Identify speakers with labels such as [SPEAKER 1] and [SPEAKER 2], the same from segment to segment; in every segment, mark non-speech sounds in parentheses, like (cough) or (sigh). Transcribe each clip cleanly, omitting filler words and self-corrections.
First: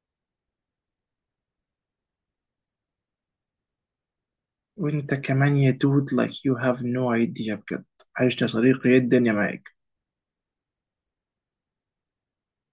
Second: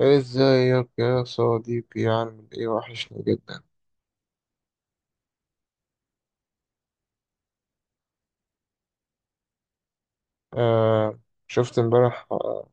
[SPEAKER 1] ازيك يا صديقي، عامل ايه؟ وحشني جدا.
[SPEAKER 2] وانت كمان يا دود، like you have no idea بجد. عشت يا صديقي، يا الدنيا معاك.
[SPEAKER 1] آه، شفت امبارح؟ آه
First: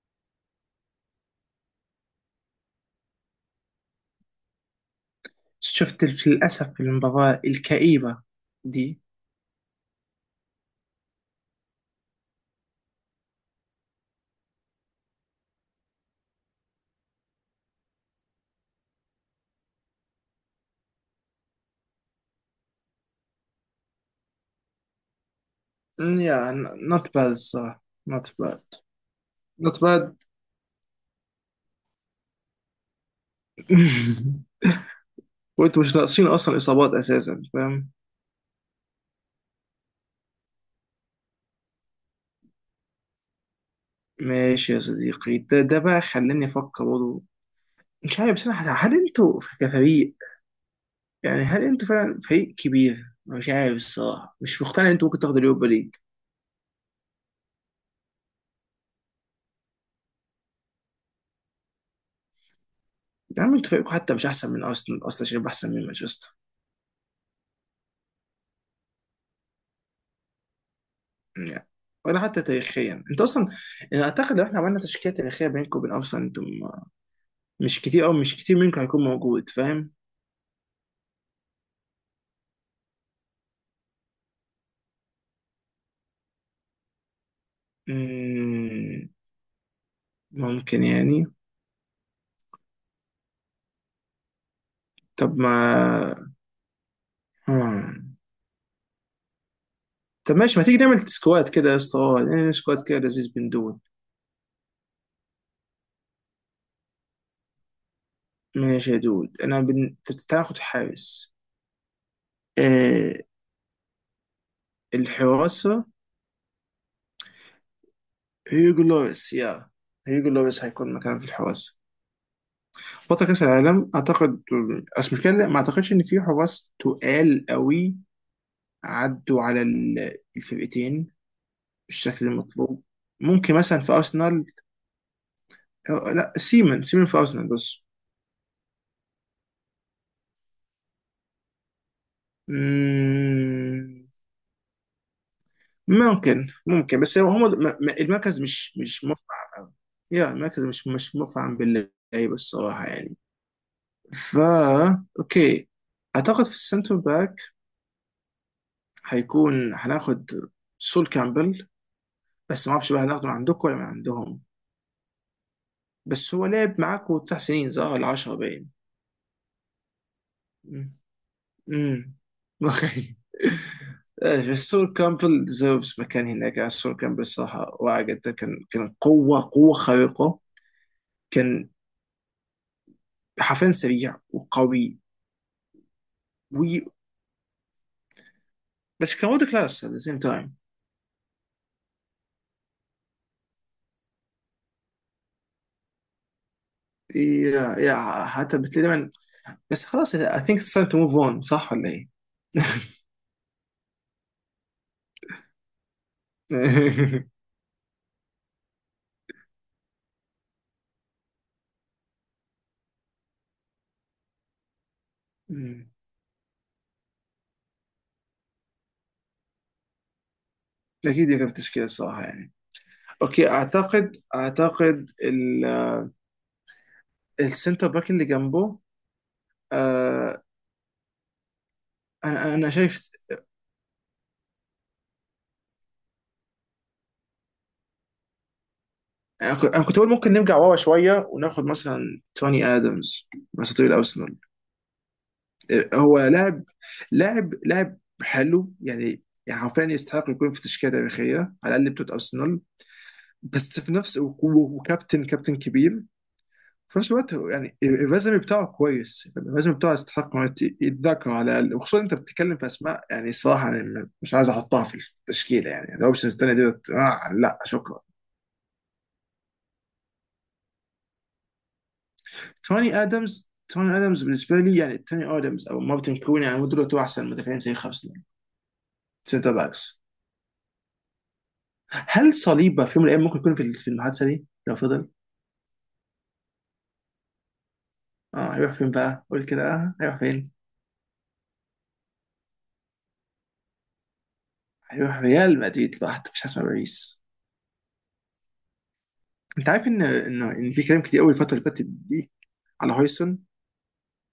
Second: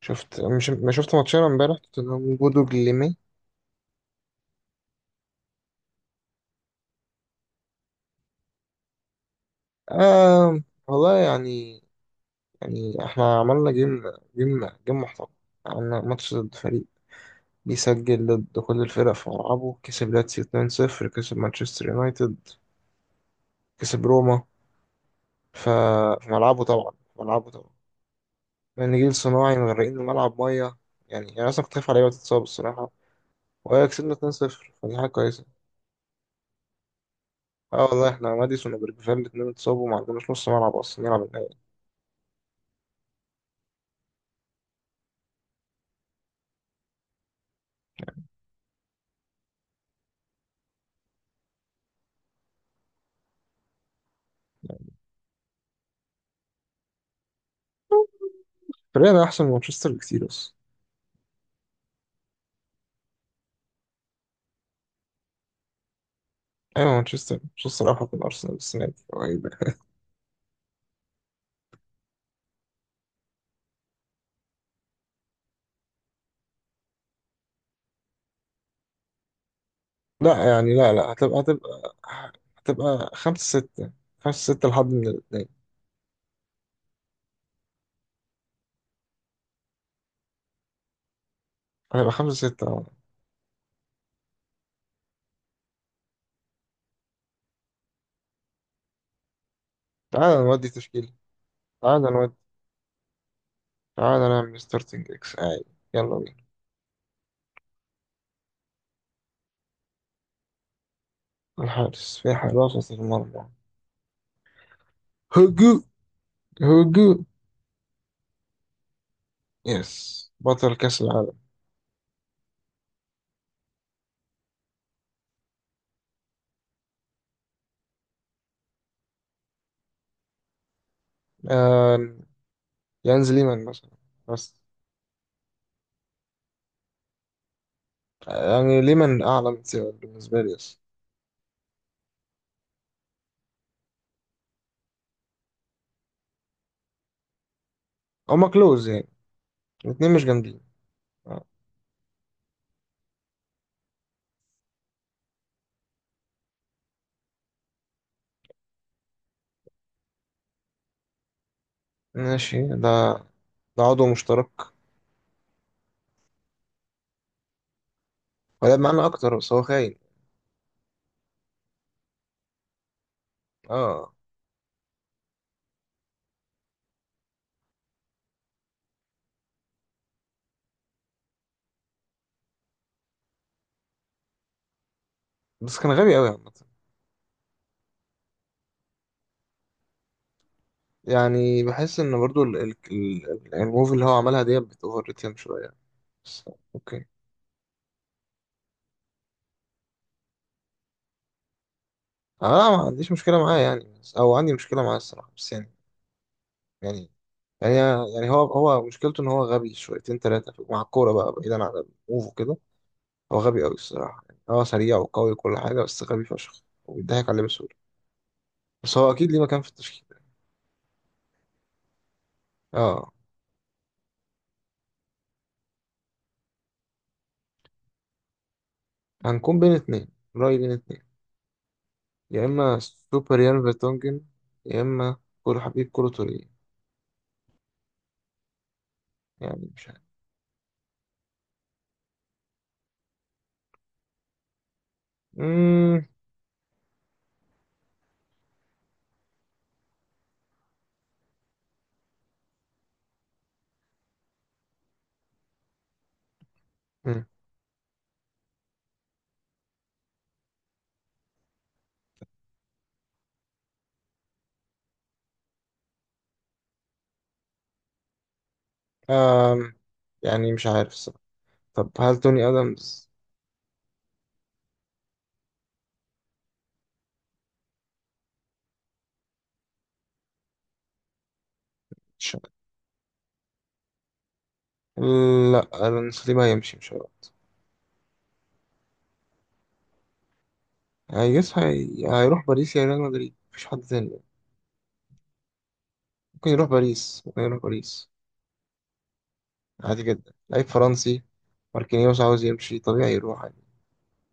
[SPEAKER 1] شفت، مش ما شفت ماتشين امبارح، توتنهام وبودو جليمي؟
[SPEAKER 2] شفت للأسف المباراة الكئيبة دي.
[SPEAKER 1] آه والله، يعني احنا عملنا جيم جيم محترم. عملنا ماتش ضد فريق بيسجل ضد كل الفرق في ملعبه، كسب لاتسيو 2-0، كسب مانشستر يونايتد، كسب روما، ف-
[SPEAKER 2] Mm,
[SPEAKER 1] في
[SPEAKER 2] yeah
[SPEAKER 1] ملعبه
[SPEAKER 2] n-
[SPEAKER 1] طبعا،
[SPEAKER 2] not
[SPEAKER 1] في
[SPEAKER 2] bad
[SPEAKER 1] ملعبه طبعا،
[SPEAKER 2] الصراحة. Not bad.
[SPEAKER 1] من جيل صناعي
[SPEAKER 2] Not
[SPEAKER 1] مغرقين
[SPEAKER 2] bad.
[SPEAKER 1] الملعب ميه. يعني اصلا كنت خايف على لعيبه تتصاب الصراحه، وهي كسبنا
[SPEAKER 2] (laughs)
[SPEAKER 1] 2-0 فدي حاجة كويسة.
[SPEAKER 2] وانتوا مش ناقصين أصلا إصابات أساسا،
[SPEAKER 1] اه
[SPEAKER 2] فاهم.
[SPEAKER 1] والله، احنا ماديسون وبرجفال الاتنين اتصابوا، ما عندناش نص ملعب اصلا نلعب النهائي.
[SPEAKER 2] ماشي يا صديقي، ده بقى خلاني افكر برضه. مش عارف بصراحه هل انتوا كفريق، يعني هل انتوا فعلا فريق كبير؟ أنا مش عارف الصراحه، مش مقتنع ان انتوا ممكن تاخدوا اليوروبا ليج.
[SPEAKER 1] فريقنا احسن من مانشستر بكتير، بس
[SPEAKER 2] يا عم انتوا فريقكم حتى مش احسن من ارسنال اصلا عشان يبقى احسن من مانشستر،
[SPEAKER 1] ايوه، مانشستر، مانشستر افضل من ارسنال السنة دي، هو ايه ده؟
[SPEAKER 2] يعني. ولا حتى تاريخيا انتوا اصلا، يعني اعتقد لو احنا عملنا تشكيله تاريخيه بينكم وبين ارسنال، انتم مش كتير، او مش كتير منكم هيكون موجود، فاهم.
[SPEAKER 1] لا يعني، لا، هتبقى هتبقى خمسة ستة، خمسة ستة، لحد من الاتنين.
[SPEAKER 2] مم، ممكن يعني.
[SPEAKER 1] هتبقى خمسة ستة، اه.
[SPEAKER 2] طب ما، آه. طب
[SPEAKER 1] تعالى
[SPEAKER 2] ماشي، ما
[SPEAKER 1] نودي
[SPEAKER 2] تيجي نعمل
[SPEAKER 1] تشكيلة.
[SPEAKER 2] سكواد كده يا اسطى؟
[SPEAKER 1] تعالى نودي.
[SPEAKER 2] نعمل سكواد كده لذيذ بن دود.
[SPEAKER 1] تعالى نعمل ستارتنج اكس عادي، يلا بينا.
[SPEAKER 2] ماشي يا دود، انا بن... تاخد حارس.
[SPEAKER 1] الحارس، في حارس وسط
[SPEAKER 2] آه،
[SPEAKER 1] المرمى. هجوم،
[SPEAKER 2] الحراسة.
[SPEAKER 1] هجوم.
[SPEAKER 2] هيجو لوريس، يا
[SPEAKER 1] يس،
[SPEAKER 2] هيجو لوريس
[SPEAKER 1] بطل
[SPEAKER 2] هيكون
[SPEAKER 1] كأس
[SPEAKER 2] مكان في
[SPEAKER 1] العالم.
[SPEAKER 2] الحراسة، بطل كأس العالم اعتقد. بس مشكلة، لا، ما اعتقدش ان في حراس تقال قوي عدوا على الفرقتين
[SPEAKER 1] آه.
[SPEAKER 2] بالشكل المطلوب.
[SPEAKER 1] يانز
[SPEAKER 2] ممكن
[SPEAKER 1] ليمان
[SPEAKER 2] مثلا
[SPEAKER 1] مثلا،
[SPEAKER 2] في ارسنال.
[SPEAKER 1] بس
[SPEAKER 2] آه، لا سيمن، سيمن في ارسنال بس.
[SPEAKER 1] يعني ليمان اعلى من سيبك بالنسبه لي، بس
[SPEAKER 2] مم. ممكن، ممكن، بس هو هم المركز
[SPEAKER 1] هما
[SPEAKER 2] مش
[SPEAKER 1] كلوز
[SPEAKER 2] مش
[SPEAKER 1] يعني،
[SPEAKER 2] مفعم. أوي.
[SPEAKER 1] الاتنين مش
[SPEAKER 2] يا
[SPEAKER 1] جامدين.
[SPEAKER 2] المركز مش
[SPEAKER 1] آه.
[SPEAKER 2] مفعم باللعيبه الصراحه، يعني. فا اوكي. اعتقد في السنتر باك هيكون هناخد سول كامبل،
[SPEAKER 1] ماشي
[SPEAKER 2] بس ما
[SPEAKER 1] ده،
[SPEAKER 2] اعرفش بقى هناخده من عندكم ولا
[SPEAKER 1] ده
[SPEAKER 2] من
[SPEAKER 1] عضو
[SPEAKER 2] عندهم.
[SPEAKER 1] مشترك،
[SPEAKER 2] بس هو لعب معاكم تسع سنين، صح ولا 10، باين.
[SPEAKER 1] ولعب معانا اكتر بس هو خاين.
[SPEAKER 2] امم. أمم. (laughs) اوكي.
[SPEAKER 1] اه،
[SPEAKER 2] آه، سول كامبل ديزيرفز مكان هناك. آه، سول كامبل صراحه واعي جدا، كان كان قوه قوه خارقه، كان حرفيا سريع وقوي
[SPEAKER 1] بس كان غبي قوي عامه.
[SPEAKER 2] و... بس كان وورد كلاس ات ذا سيم تايم.
[SPEAKER 1] يعني بحس ان برضو الموف اللي هو عملها دي بتوفر ريتم شويه، بس اوكي.
[SPEAKER 2] يا حتى بتلاقي دايما. بس خلاص، اي ثينك اتس تايم تو موف اون، صح ولا ايه؟
[SPEAKER 1] انا ما عنديش مشكله معاه يعني، بس او عندي مشكله معاه الصراحه، بس يعني
[SPEAKER 2] (laughs)
[SPEAKER 1] يعني يعني هو مشكلته ان هو غبي شويتين ثلاثه مع الكوره بقى، بعيدا عن الموف وكده. هو غبي قوي الصراحة، يعني هو سريع وقوي وكل حاجة،
[SPEAKER 2] مم.
[SPEAKER 1] بس غبي فشخ وبيضحك عليه بسهولة. بس هو أكيد ليه مكان في التشكيل.
[SPEAKER 2] اكيد يقف تشكيله الصراحه، يعني.
[SPEAKER 1] اه.
[SPEAKER 2] اوكي، اعتقد السنتر باك اللي جنبه.
[SPEAKER 1] هنكون بين اتنين،
[SPEAKER 2] آه،
[SPEAKER 1] رأيي بين اتنين: يا
[SPEAKER 2] انا
[SPEAKER 1] إما
[SPEAKER 2] شايف.
[SPEAKER 1] سوبر يان فيرتونجن، يا إما كل حبيب كولو توريه،
[SPEAKER 2] انا
[SPEAKER 1] يعني
[SPEAKER 2] كنت أنا
[SPEAKER 1] مش
[SPEAKER 2] كنت بقول
[SPEAKER 1] عارف.
[SPEAKER 2] ممكن نرجع ورا شويه وناخد مثلا توني ادمز، مثلا طويل ارسنال.
[SPEAKER 1] مم.
[SPEAKER 2] هو لاعب، لاعب حلو يعني حرفيا يستحق يكون في تشكيله تاريخيه على الاقل بتوع ارسنال. بس في نفس، وكابتن كابتن كبير في نفس
[SPEAKER 1] مم.
[SPEAKER 2] الوقت. هو يعني الريزومي بتاعه كويس، الريزومي بتاعه يستحق إنه يتذكر على الاقل، وخصوصا انت بتتكلم في اسماء يعني صراحه أنا مش عايز احطها في التشكيله، يعني الاوبشنز الثانيه ديت، آه لا شكرا.
[SPEAKER 1] آم. يعني مش عارف الصراحة. طب هل توني
[SPEAKER 2] توني
[SPEAKER 1] آدمز؟
[SPEAKER 2] ادمز توني ادمز بالنسبه لي، يعني توني ادمز او مارتن كلوني، يعني دول احسن مدافعين زي خمسه سنتر باكس.
[SPEAKER 1] مش
[SPEAKER 2] هل
[SPEAKER 1] عارف.
[SPEAKER 2] صليبه في يوم من الايام ممكن يكون في المحادثه دي لو فضل؟
[SPEAKER 1] لا، ألونسو دي ما هيمشي، مش هيروح.
[SPEAKER 2] اه، هيروح فين بقى؟ قول كده، اه هيروح فين؟
[SPEAKER 1] هيجس هي... هيروح باريس يا ريال مدريد، مفيش حد تاني.
[SPEAKER 2] هيروح ريال مدريد لوحده، مش
[SPEAKER 1] ممكن
[SPEAKER 2] هسمع
[SPEAKER 1] يروح باريس،
[SPEAKER 2] باريس.
[SPEAKER 1] ممكن يروح باريس،
[SPEAKER 2] انت عارف
[SPEAKER 1] عادي
[SPEAKER 2] ان
[SPEAKER 1] جدا،
[SPEAKER 2] ان
[SPEAKER 1] لعيب
[SPEAKER 2] ان في كلام كتير
[SPEAKER 1] فرنسي.
[SPEAKER 2] قوي الفتره اللي فاتت
[SPEAKER 1] ماركينيوس
[SPEAKER 2] دي
[SPEAKER 1] عاوز يمشي
[SPEAKER 2] على
[SPEAKER 1] طبيعي،
[SPEAKER 2] هويسون.
[SPEAKER 1] يروح عادي.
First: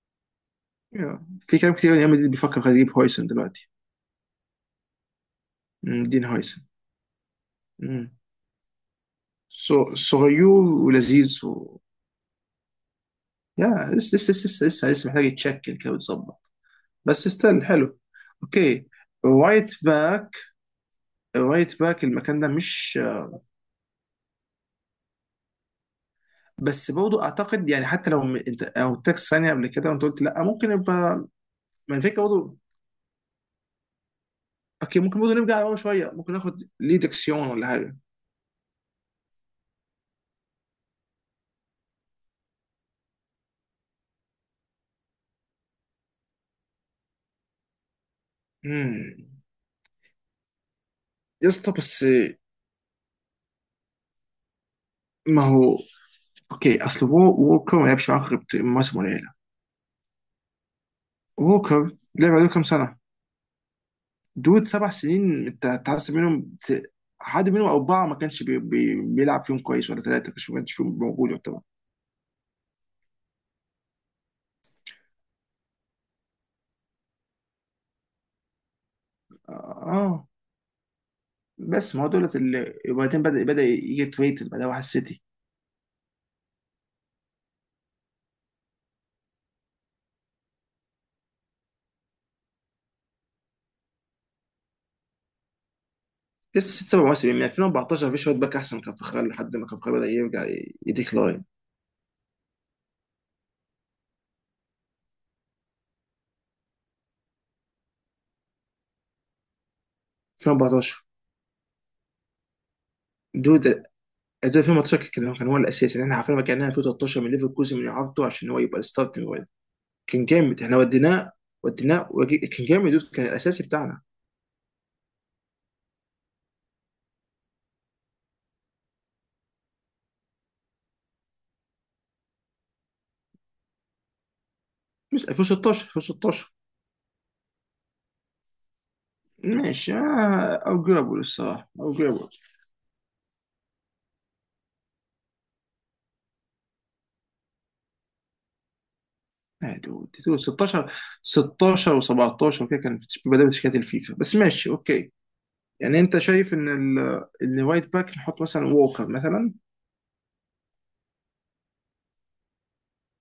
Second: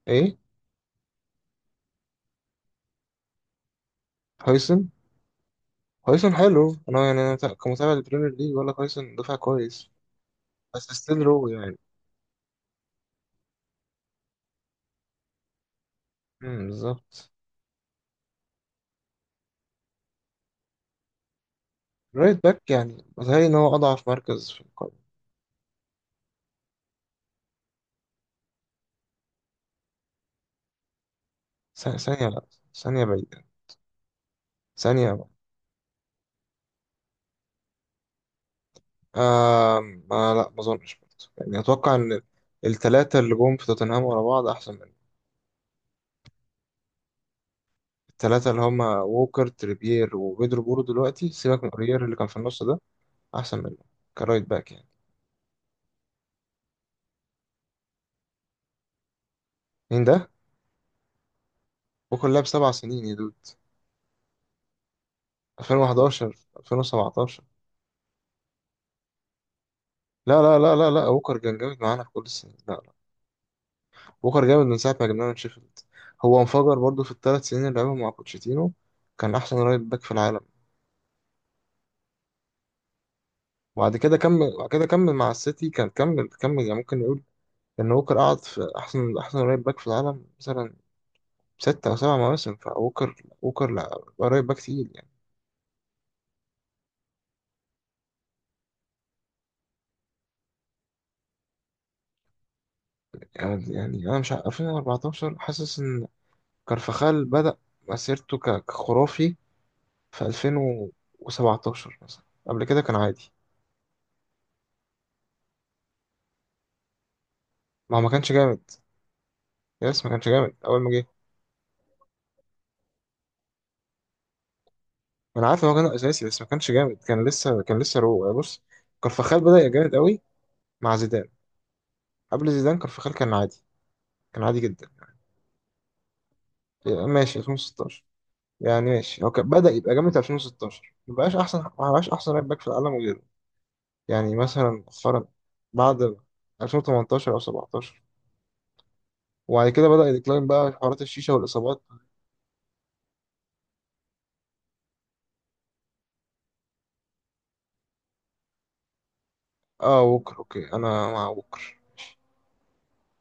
[SPEAKER 1] ايه؟
[SPEAKER 2] يا، في كلام كتير ان ريال مدريد بيفكر خلاص يجيب هويسون دلوقتي.
[SPEAKER 1] هويسن.
[SPEAKER 2] دين
[SPEAKER 1] هويسن
[SPEAKER 2] هويسون.
[SPEAKER 1] حلو، انا يعني انا كمتابع
[SPEAKER 2] مم.
[SPEAKER 1] للبريمير ليج ولا هويسن دفع كويس،
[SPEAKER 2] صغير
[SPEAKER 1] بس ستيل
[SPEAKER 2] ولذيذ
[SPEAKER 1] رو يعني.
[SPEAKER 2] و... يا لسه، لسه محتاج يتشكل كده ويتظبط،
[SPEAKER 1] امم،
[SPEAKER 2] بس
[SPEAKER 1] بالظبط.
[SPEAKER 2] ستيل حلو. اوكي، رايت باك. رايت باك المكان
[SPEAKER 1] رايت
[SPEAKER 2] ده
[SPEAKER 1] باك،
[SPEAKER 2] مش...
[SPEAKER 1] يعني بتهيألي ان هو اضعف مركز في القائمة.
[SPEAKER 2] بس برضه اعتقد يعني، حتى لو انت او تاكس ثانيه قبل كده وانت قلت لا ممكن يبقى. ما الفكره
[SPEAKER 1] ثانية لا.
[SPEAKER 2] برضه.
[SPEAKER 1] ثانية بعيدة،
[SPEAKER 2] اوكي،
[SPEAKER 1] ثانية
[SPEAKER 2] ممكن
[SPEAKER 1] بعيدة.
[SPEAKER 2] برضه نرجع ورا شويه، ممكن ناخد ليه ديكسيون ولا حاجه.
[SPEAKER 1] آم... آه، ما لا، ما اظنش برضه. يعني اتوقع ان الثلاثة اللي جم في توتنهام ورا بعض احسن منه. الثلاثة اللي هما
[SPEAKER 2] امم.
[SPEAKER 1] ووكر، تريبير، وبيدرو بورو دلوقتي،
[SPEAKER 2] يا
[SPEAKER 1] سيبك من
[SPEAKER 2] اسطى،
[SPEAKER 1] اوريير
[SPEAKER 2] بس
[SPEAKER 1] اللي كان في النص ده، احسن منه كرايت باك يعني.
[SPEAKER 2] ما هو اوكي. اصل ووكر ما لعبش معاك غير مواسم قليله.
[SPEAKER 1] مين ده؟
[SPEAKER 2] ووكر
[SPEAKER 1] بوكر
[SPEAKER 2] لعب
[SPEAKER 1] لعب
[SPEAKER 2] عليه كام
[SPEAKER 1] سبع
[SPEAKER 2] سنه؟
[SPEAKER 1] سنين يا دود،
[SPEAKER 2] دود سبع سنين، انت تحسب
[SPEAKER 1] 2011
[SPEAKER 2] منهم
[SPEAKER 1] 2017.
[SPEAKER 2] حد منهم اربعه ما كانش بي بي بيلعب فيهم كويس، ولا ثلاثه
[SPEAKER 1] لا،
[SPEAKER 2] ما
[SPEAKER 1] لا،
[SPEAKER 2] كانش
[SPEAKER 1] لا، لا،
[SPEAKER 2] فيهم
[SPEAKER 1] لا،
[SPEAKER 2] موجود
[SPEAKER 1] بوكر كان
[SPEAKER 2] يعتبر.
[SPEAKER 1] جامد معانا في كل السنين، لا، لا. بوكر جامد من ساعه ما جبناه من شيفيلد. هو انفجر برضه في الثلاث سنين اللي لعبهم مع بوتشيتينو، كان
[SPEAKER 2] اه.
[SPEAKER 1] احسن رايت باك في
[SPEAKER 2] آه.
[SPEAKER 1] العالم.
[SPEAKER 2] بس ما هو دولت اللي، وبعدين بدا
[SPEAKER 1] وبعد
[SPEAKER 2] يجي
[SPEAKER 1] كده
[SPEAKER 2] تريتد
[SPEAKER 1] كمل،
[SPEAKER 2] بعدها
[SPEAKER 1] بعد
[SPEAKER 2] واحد
[SPEAKER 1] كده كمل
[SPEAKER 2] سيتي.
[SPEAKER 1] مع السيتي، كان كمل يعني، ممكن نقول ان ووكر قعد في احسن، احسن رايت باك في العالم مثلا ستة أو سبع مواسم. فووكر، ووكر لا، رايت باك تقيل يعني.
[SPEAKER 2] لسه ست سبع مواسم من 2014 في شويه باك احسن كان فخري، لحد ما كان فخري بدا يرجع يديكلاين.
[SPEAKER 1] يعني أنا مش عارف، 2014 حاسس إن كارفاخال بدأ مسيرته كخرافي في
[SPEAKER 2] 2014،
[SPEAKER 1] 2017 مثلا، قبل كده كان عادي.
[SPEAKER 2] دود، 2018 كان هو الاساسي، يعني احنا عارفين ما كان 2013 من ليفركوزن من
[SPEAKER 1] ما هو ما
[SPEAKER 2] اعارته
[SPEAKER 1] كانش
[SPEAKER 2] عشان هو
[SPEAKER 1] جامد.
[SPEAKER 2] يبقى الستارتنج وين.
[SPEAKER 1] يس ما
[SPEAKER 2] كان
[SPEAKER 1] كانش جامد
[SPEAKER 2] جامد، احنا
[SPEAKER 1] أول ما جه.
[SPEAKER 2] وديناه، كان جامد دود، كان الاساسي بتاعنا.
[SPEAKER 1] ما أنا عارف إن هو كان أساسي بس ما كانش جامد، كان لسه، كان لسه رو يعني. بص، كارفاخال بدأ يبقى جامد قوي مع زيدان، قبل زيدان كارفاخال كان عادي، كان عادي جدا.
[SPEAKER 2] مش 2016، 2016
[SPEAKER 1] يعني ماشي 2016، يعني ماشي هو كان بدأ
[SPEAKER 2] ماشي.
[SPEAKER 1] يبقى جامد في
[SPEAKER 2] آه،
[SPEAKER 1] 2016، ما
[SPEAKER 2] اوجرابل
[SPEAKER 1] بقاش أحسن،
[SPEAKER 2] الصراحه،
[SPEAKER 1] ما بقاش
[SPEAKER 2] اوجرابل.
[SPEAKER 1] أحسن رايت باك في العالم وغيره. يعني مثلا مؤخرا بعد 2018 أو 17، وبعد
[SPEAKER 2] آه،
[SPEAKER 1] كده بدأ
[SPEAKER 2] دود
[SPEAKER 1] يديكلاين، بقى
[SPEAKER 2] 16،
[SPEAKER 1] حوارات الشيشة والإصابات.
[SPEAKER 2] 16 و17 وكده كان في بدايه شركات الفيفا، بس ماشي اوكي. يعني انت شايف ان ان وايت باك نحط مثلا ووكر مثلا.
[SPEAKER 1] اه ووكر اوكي، انا مع ووكر.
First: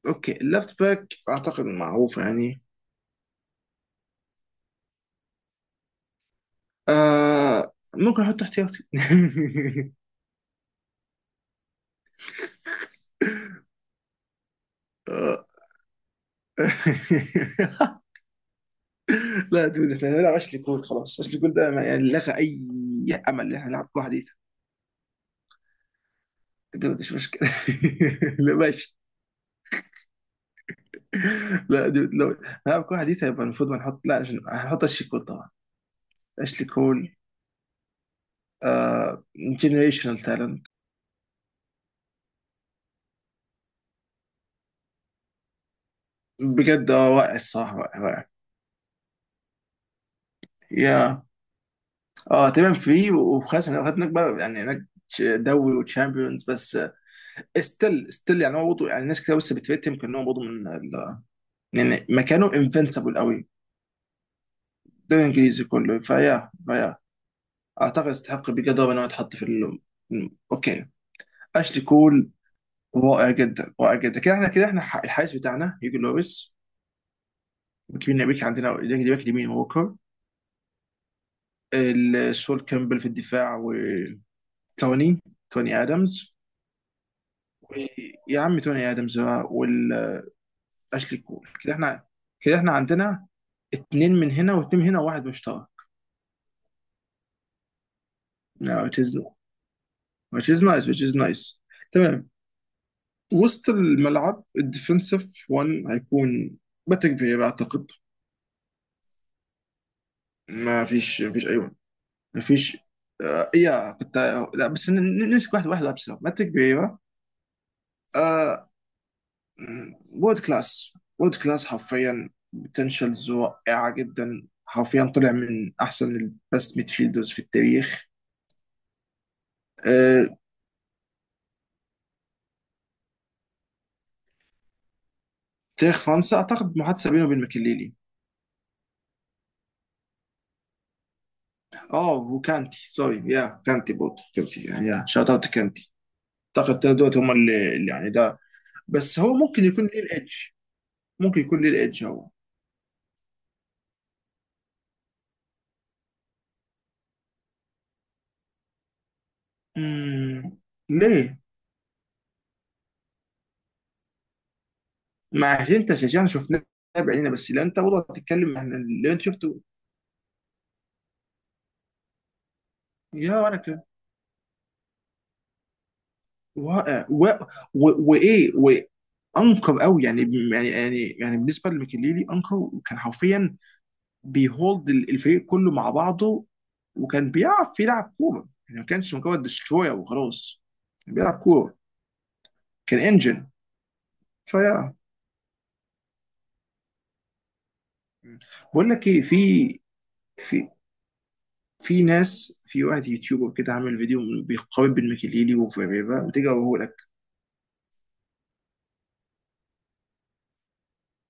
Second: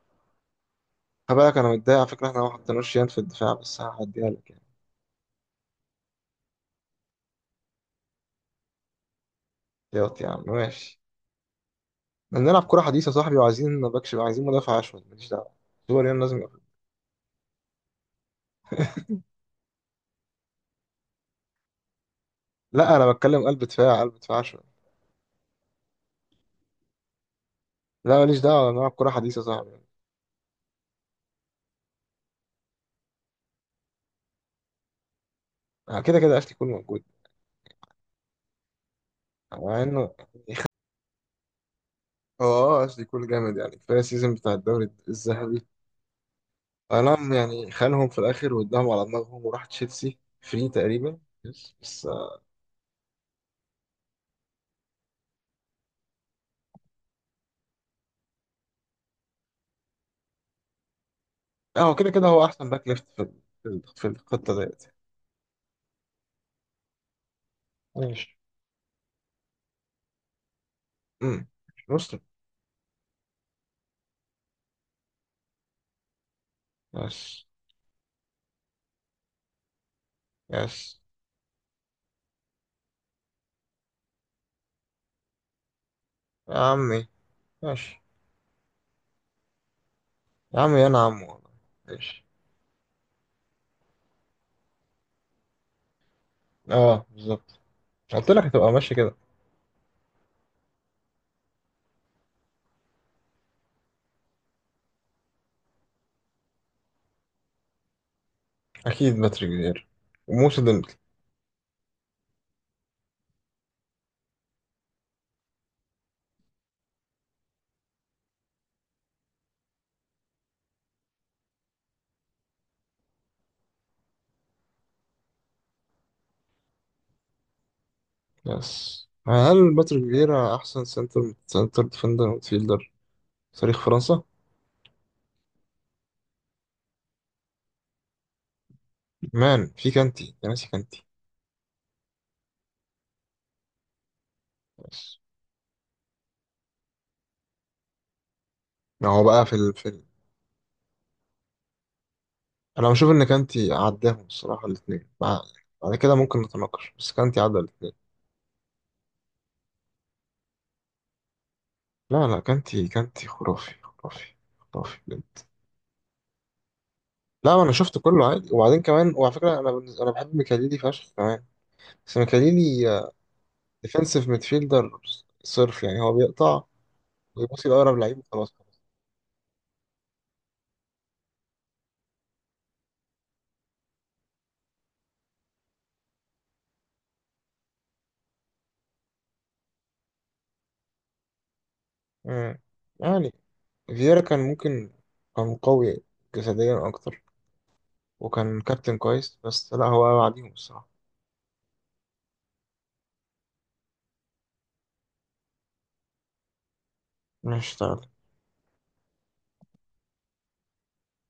[SPEAKER 2] اوكي، اللفت باك
[SPEAKER 1] خلي بالك
[SPEAKER 2] اعتقد
[SPEAKER 1] انا متضايق على
[SPEAKER 2] معروف
[SPEAKER 1] فكره احنا ما
[SPEAKER 2] يعني.
[SPEAKER 1] حطيناش يان في الدفاع، بس هعديها لك يعني.
[SPEAKER 2] آه، ممكن احط احتياطي.
[SPEAKER 1] ياض يا عم ماشي. احنا بنلعب كره حديثه يا صاحبي، وعايزين باكش، عايزين مدافع اشول،
[SPEAKER 2] (laughs)
[SPEAKER 1] ماليش
[SPEAKER 2] آه.
[SPEAKER 1] دعوه. دول يان لازم يقفل.
[SPEAKER 2] (laughs) لا دود، احنا هنلعب اشلي كول خلاص، اشلي كول ده يعني لغى اي
[SPEAKER 1] لا انا
[SPEAKER 2] امل
[SPEAKER 1] بتكلم
[SPEAKER 2] ان
[SPEAKER 1] قلب
[SPEAKER 2] احنا نلعب
[SPEAKER 1] دفاع،
[SPEAKER 2] كوره
[SPEAKER 1] قلب
[SPEAKER 2] حديثه.
[SPEAKER 1] دفاع اشول.
[SPEAKER 2] دود مش مشكله.
[SPEAKER 1] لا ماليش
[SPEAKER 2] (laughs) لا
[SPEAKER 1] دعوه، بنلعب
[SPEAKER 2] ماشي.
[SPEAKER 1] كره حديثه يا صاحبي.
[SPEAKER 2] لا دود، لو نلعب كوره حديثه يبقى المفروض ما نحط، لا عشان هنحط اشلي كول طبعا.
[SPEAKER 1] آه، كده كده اشلي
[SPEAKER 2] اشلي
[SPEAKER 1] كول موجود،
[SPEAKER 2] كول، آه
[SPEAKER 1] مع انه،
[SPEAKER 2] جنريشنال تالنت.
[SPEAKER 1] اه. آه، اشلي كول جامد يعني، كفايه السيزون بتاع الدوري الذهبي.
[SPEAKER 2] بجد، آه
[SPEAKER 1] انا
[SPEAKER 2] واقع
[SPEAKER 1] يعني
[SPEAKER 2] الصراحه، واقع
[SPEAKER 1] خانهم في
[SPEAKER 2] واقع.
[SPEAKER 1] الاخر واداهم على دماغهم وراح تشيلسي فري تقريبا،
[SPEAKER 2] يا،
[SPEAKER 1] بس
[SPEAKER 2] اه تمام، فيه وخلاص احنا هناك بقى يعني، هناك دوري وتشامبيونز بس. ستيل، ستيل يعني هو برضه، يعني ناس كتير لسه بتفتهم، كان هو برضه من
[SPEAKER 1] لا. هو
[SPEAKER 2] يعني
[SPEAKER 1] كده كده هو
[SPEAKER 2] مكانه
[SPEAKER 1] احسن باك ليفت
[SPEAKER 2] انفنسبل
[SPEAKER 1] في
[SPEAKER 2] قوي،
[SPEAKER 1] في الخطه ديت.
[SPEAKER 2] ده الانجليزي كله. فيا، فيا اعتقد
[SPEAKER 1] ماشي.
[SPEAKER 2] يستحق بجد ان هو يتحط في ال... اوكي،
[SPEAKER 1] امم.
[SPEAKER 2] اشلي
[SPEAKER 1] مسلم.
[SPEAKER 2] كول. رائع جدا، رائع جدا. كده احنا، الحارس بتاعنا هيجو لوبيس
[SPEAKER 1] يس.
[SPEAKER 2] وكيفن نبيك، عندنا الباك، اليمين ووكر،
[SPEAKER 1] يس.
[SPEAKER 2] سول كامبل في الدفاع، وتوني، ادمز.
[SPEAKER 1] يا عمي ماشي.
[SPEAKER 2] يا عم توني ادمز بقى،
[SPEAKER 1] يا عمي انا
[SPEAKER 2] اشلي
[SPEAKER 1] عمو
[SPEAKER 2] كول.
[SPEAKER 1] والله.
[SPEAKER 2] كده احنا،
[SPEAKER 1] ماشي.
[SPEAKER 2] كده احنا عندنا اتنين من هنا واتنين من هنا وواحد مشترك.
[SPEAKER 1] اه بالظبط، قلت لك هتبقى
[SPEAKER 2] Yeah,
[SPEAKER 1] ماشي
[SPEAKER 2] which is
[SPEAKER 1] كده.
[SPEAKER 2] no, which is nice, which is nice. تمام. وسط الملعب الديفنسيف 1 هيكون باتريك فيرا اعتقد.
[SPEAKER 1] اكيد باتريك فييرا وموسى
[SPEAKER 2] ما
[SPEAKER 1] ديمبلي.
[SPEAKER 2] فيش ما فيش اي ون، ما فيش. آه، إيه يا كنت. لا بس نمسك واحد واحد، لابس باتريك فيرا. آه، وورد كلاس، وورد كلاس حرفيا. بوتنشالز رائعه جدا، حرفيا طلع من احسن البست ميدفيلدرز في التاريخ.
[SPEAKER 1] يس، هل باتريك
[SPEAKER 2] آه،
[SPEAKER 1] فييرا احسن سنتر ديفندر ميدفيلدر في تاريخ فرنسا؟
[SPEAKER 2] تاريخ فرنسا اعتقد محادثه بينه وبين ماكليلي.
[SPEAKER 1] مان، في كانتي يا ناسي، كانتي.
[SPEAKER 2] اه وكانتي، سوري يا كانتي، برضه كانتي يعني،
[SPEAKER 1] يس.
[SPEAKER 2] يا شوت اوت كانتي. اعتقد التلاتة دول هم اللي، يعني ده،
[SPEAKER 1] ما
[SPEAKER 2] بس
[SPEAKER 1] هو
[SPEAKER 2] هو
[SPEAKER 1] بقى في
[SPEAKER 2] ممكن
[SPEAKER 1] ال...
[SPEAKER 2] يكون
[SPEAKER 1] في
[SPEAKER 2] ليه
[SPEAKER 1] ال...
[SPEAKER 2] الايدج. ممكن يكون ليه الايدج هو.
[SPEAKER 1] انا بشوف ان كانتي عداهم الصراحه، الاثنين بعد كده ممكن نتناقش، بس كانتي عدى الاثنين.
[SPEAKER 2] مم. ليه؟
[SPEAKER 1] لا، لا، كانتي، كانتي خرافي، خرافي، خرافي بجد.
[SPEAKER 2] ما عشان انت شجعنا، شفناه بعينينا، بس
[SPEAKER 1] لا، ما
[SPEAKER 2] لو
[SPEAKER 1] انا
[SPEAKER 2] انت
[SPEAKER 1] شفت
[SPEAKER 2] برضه
[SPEAKER 1] كله عادي،
[SPEAKER 2] هتتكلم عن
[SPEAKER 1] وبعدين كمان
[SPEAKER 2] اللي انت
[SPEAKER 1] وعلى فكره
[SPEAKER 2] شفته.
[SPEAKER 1] انا بالنسبة انا بحب ميكاليلي فشخ كمان، بس ميكاليلي
[SPEAKER 2] يا، وانا كده.
[SPEAKER 1] ديفensive ميدفيلدر صرف، يعني هو بيقطع
[SPEAKER 2] واقع و...
[SPEAKER 1] ويبصي لاقرب
[SPEAKER 2] و...
[SPEAKER 1] لعيب
[SPEAKER 2] وايه،
[SPEAKER 1] وخلاص.
[SPEAKER 2] وانكر قوي يعني بالنسبه لميكيليلي، انكر كان حرفيا بيهولد الفريق كله مع بعضه، وكان بيعرف يلعب كوره يعني، ما كانش مجرد دستروير وخلاص، كان بيلعب كوره،
[SPEAKER 1] مم.
[SPEAKER 2] كان
[SPEAKER 1] يعني
[SPEAKER 2] انجن.
[SPEAKER 1] فييرا كان ممكن،
[SPEAKER 2] فيا.
[SPEAKER 1] كان قوي جسديا اكتر، وكان
[SPEAKER 2] بقول
[SPEAKER 1] كابتن
[SPEAKER 2] لك ايه،
[SPEAKER 1] كويس، بس لا هو بعديهم
[SPEAKER 2] في
[SPEAKER 1] الصراحه.
[SPEAKER 2] في ناس، في واحد يوتيوبر كده عامل فيديو بيقارن بين ميكيليلي وفيريرا، بتيجي اقول لك.
[SPEAKER 1] مش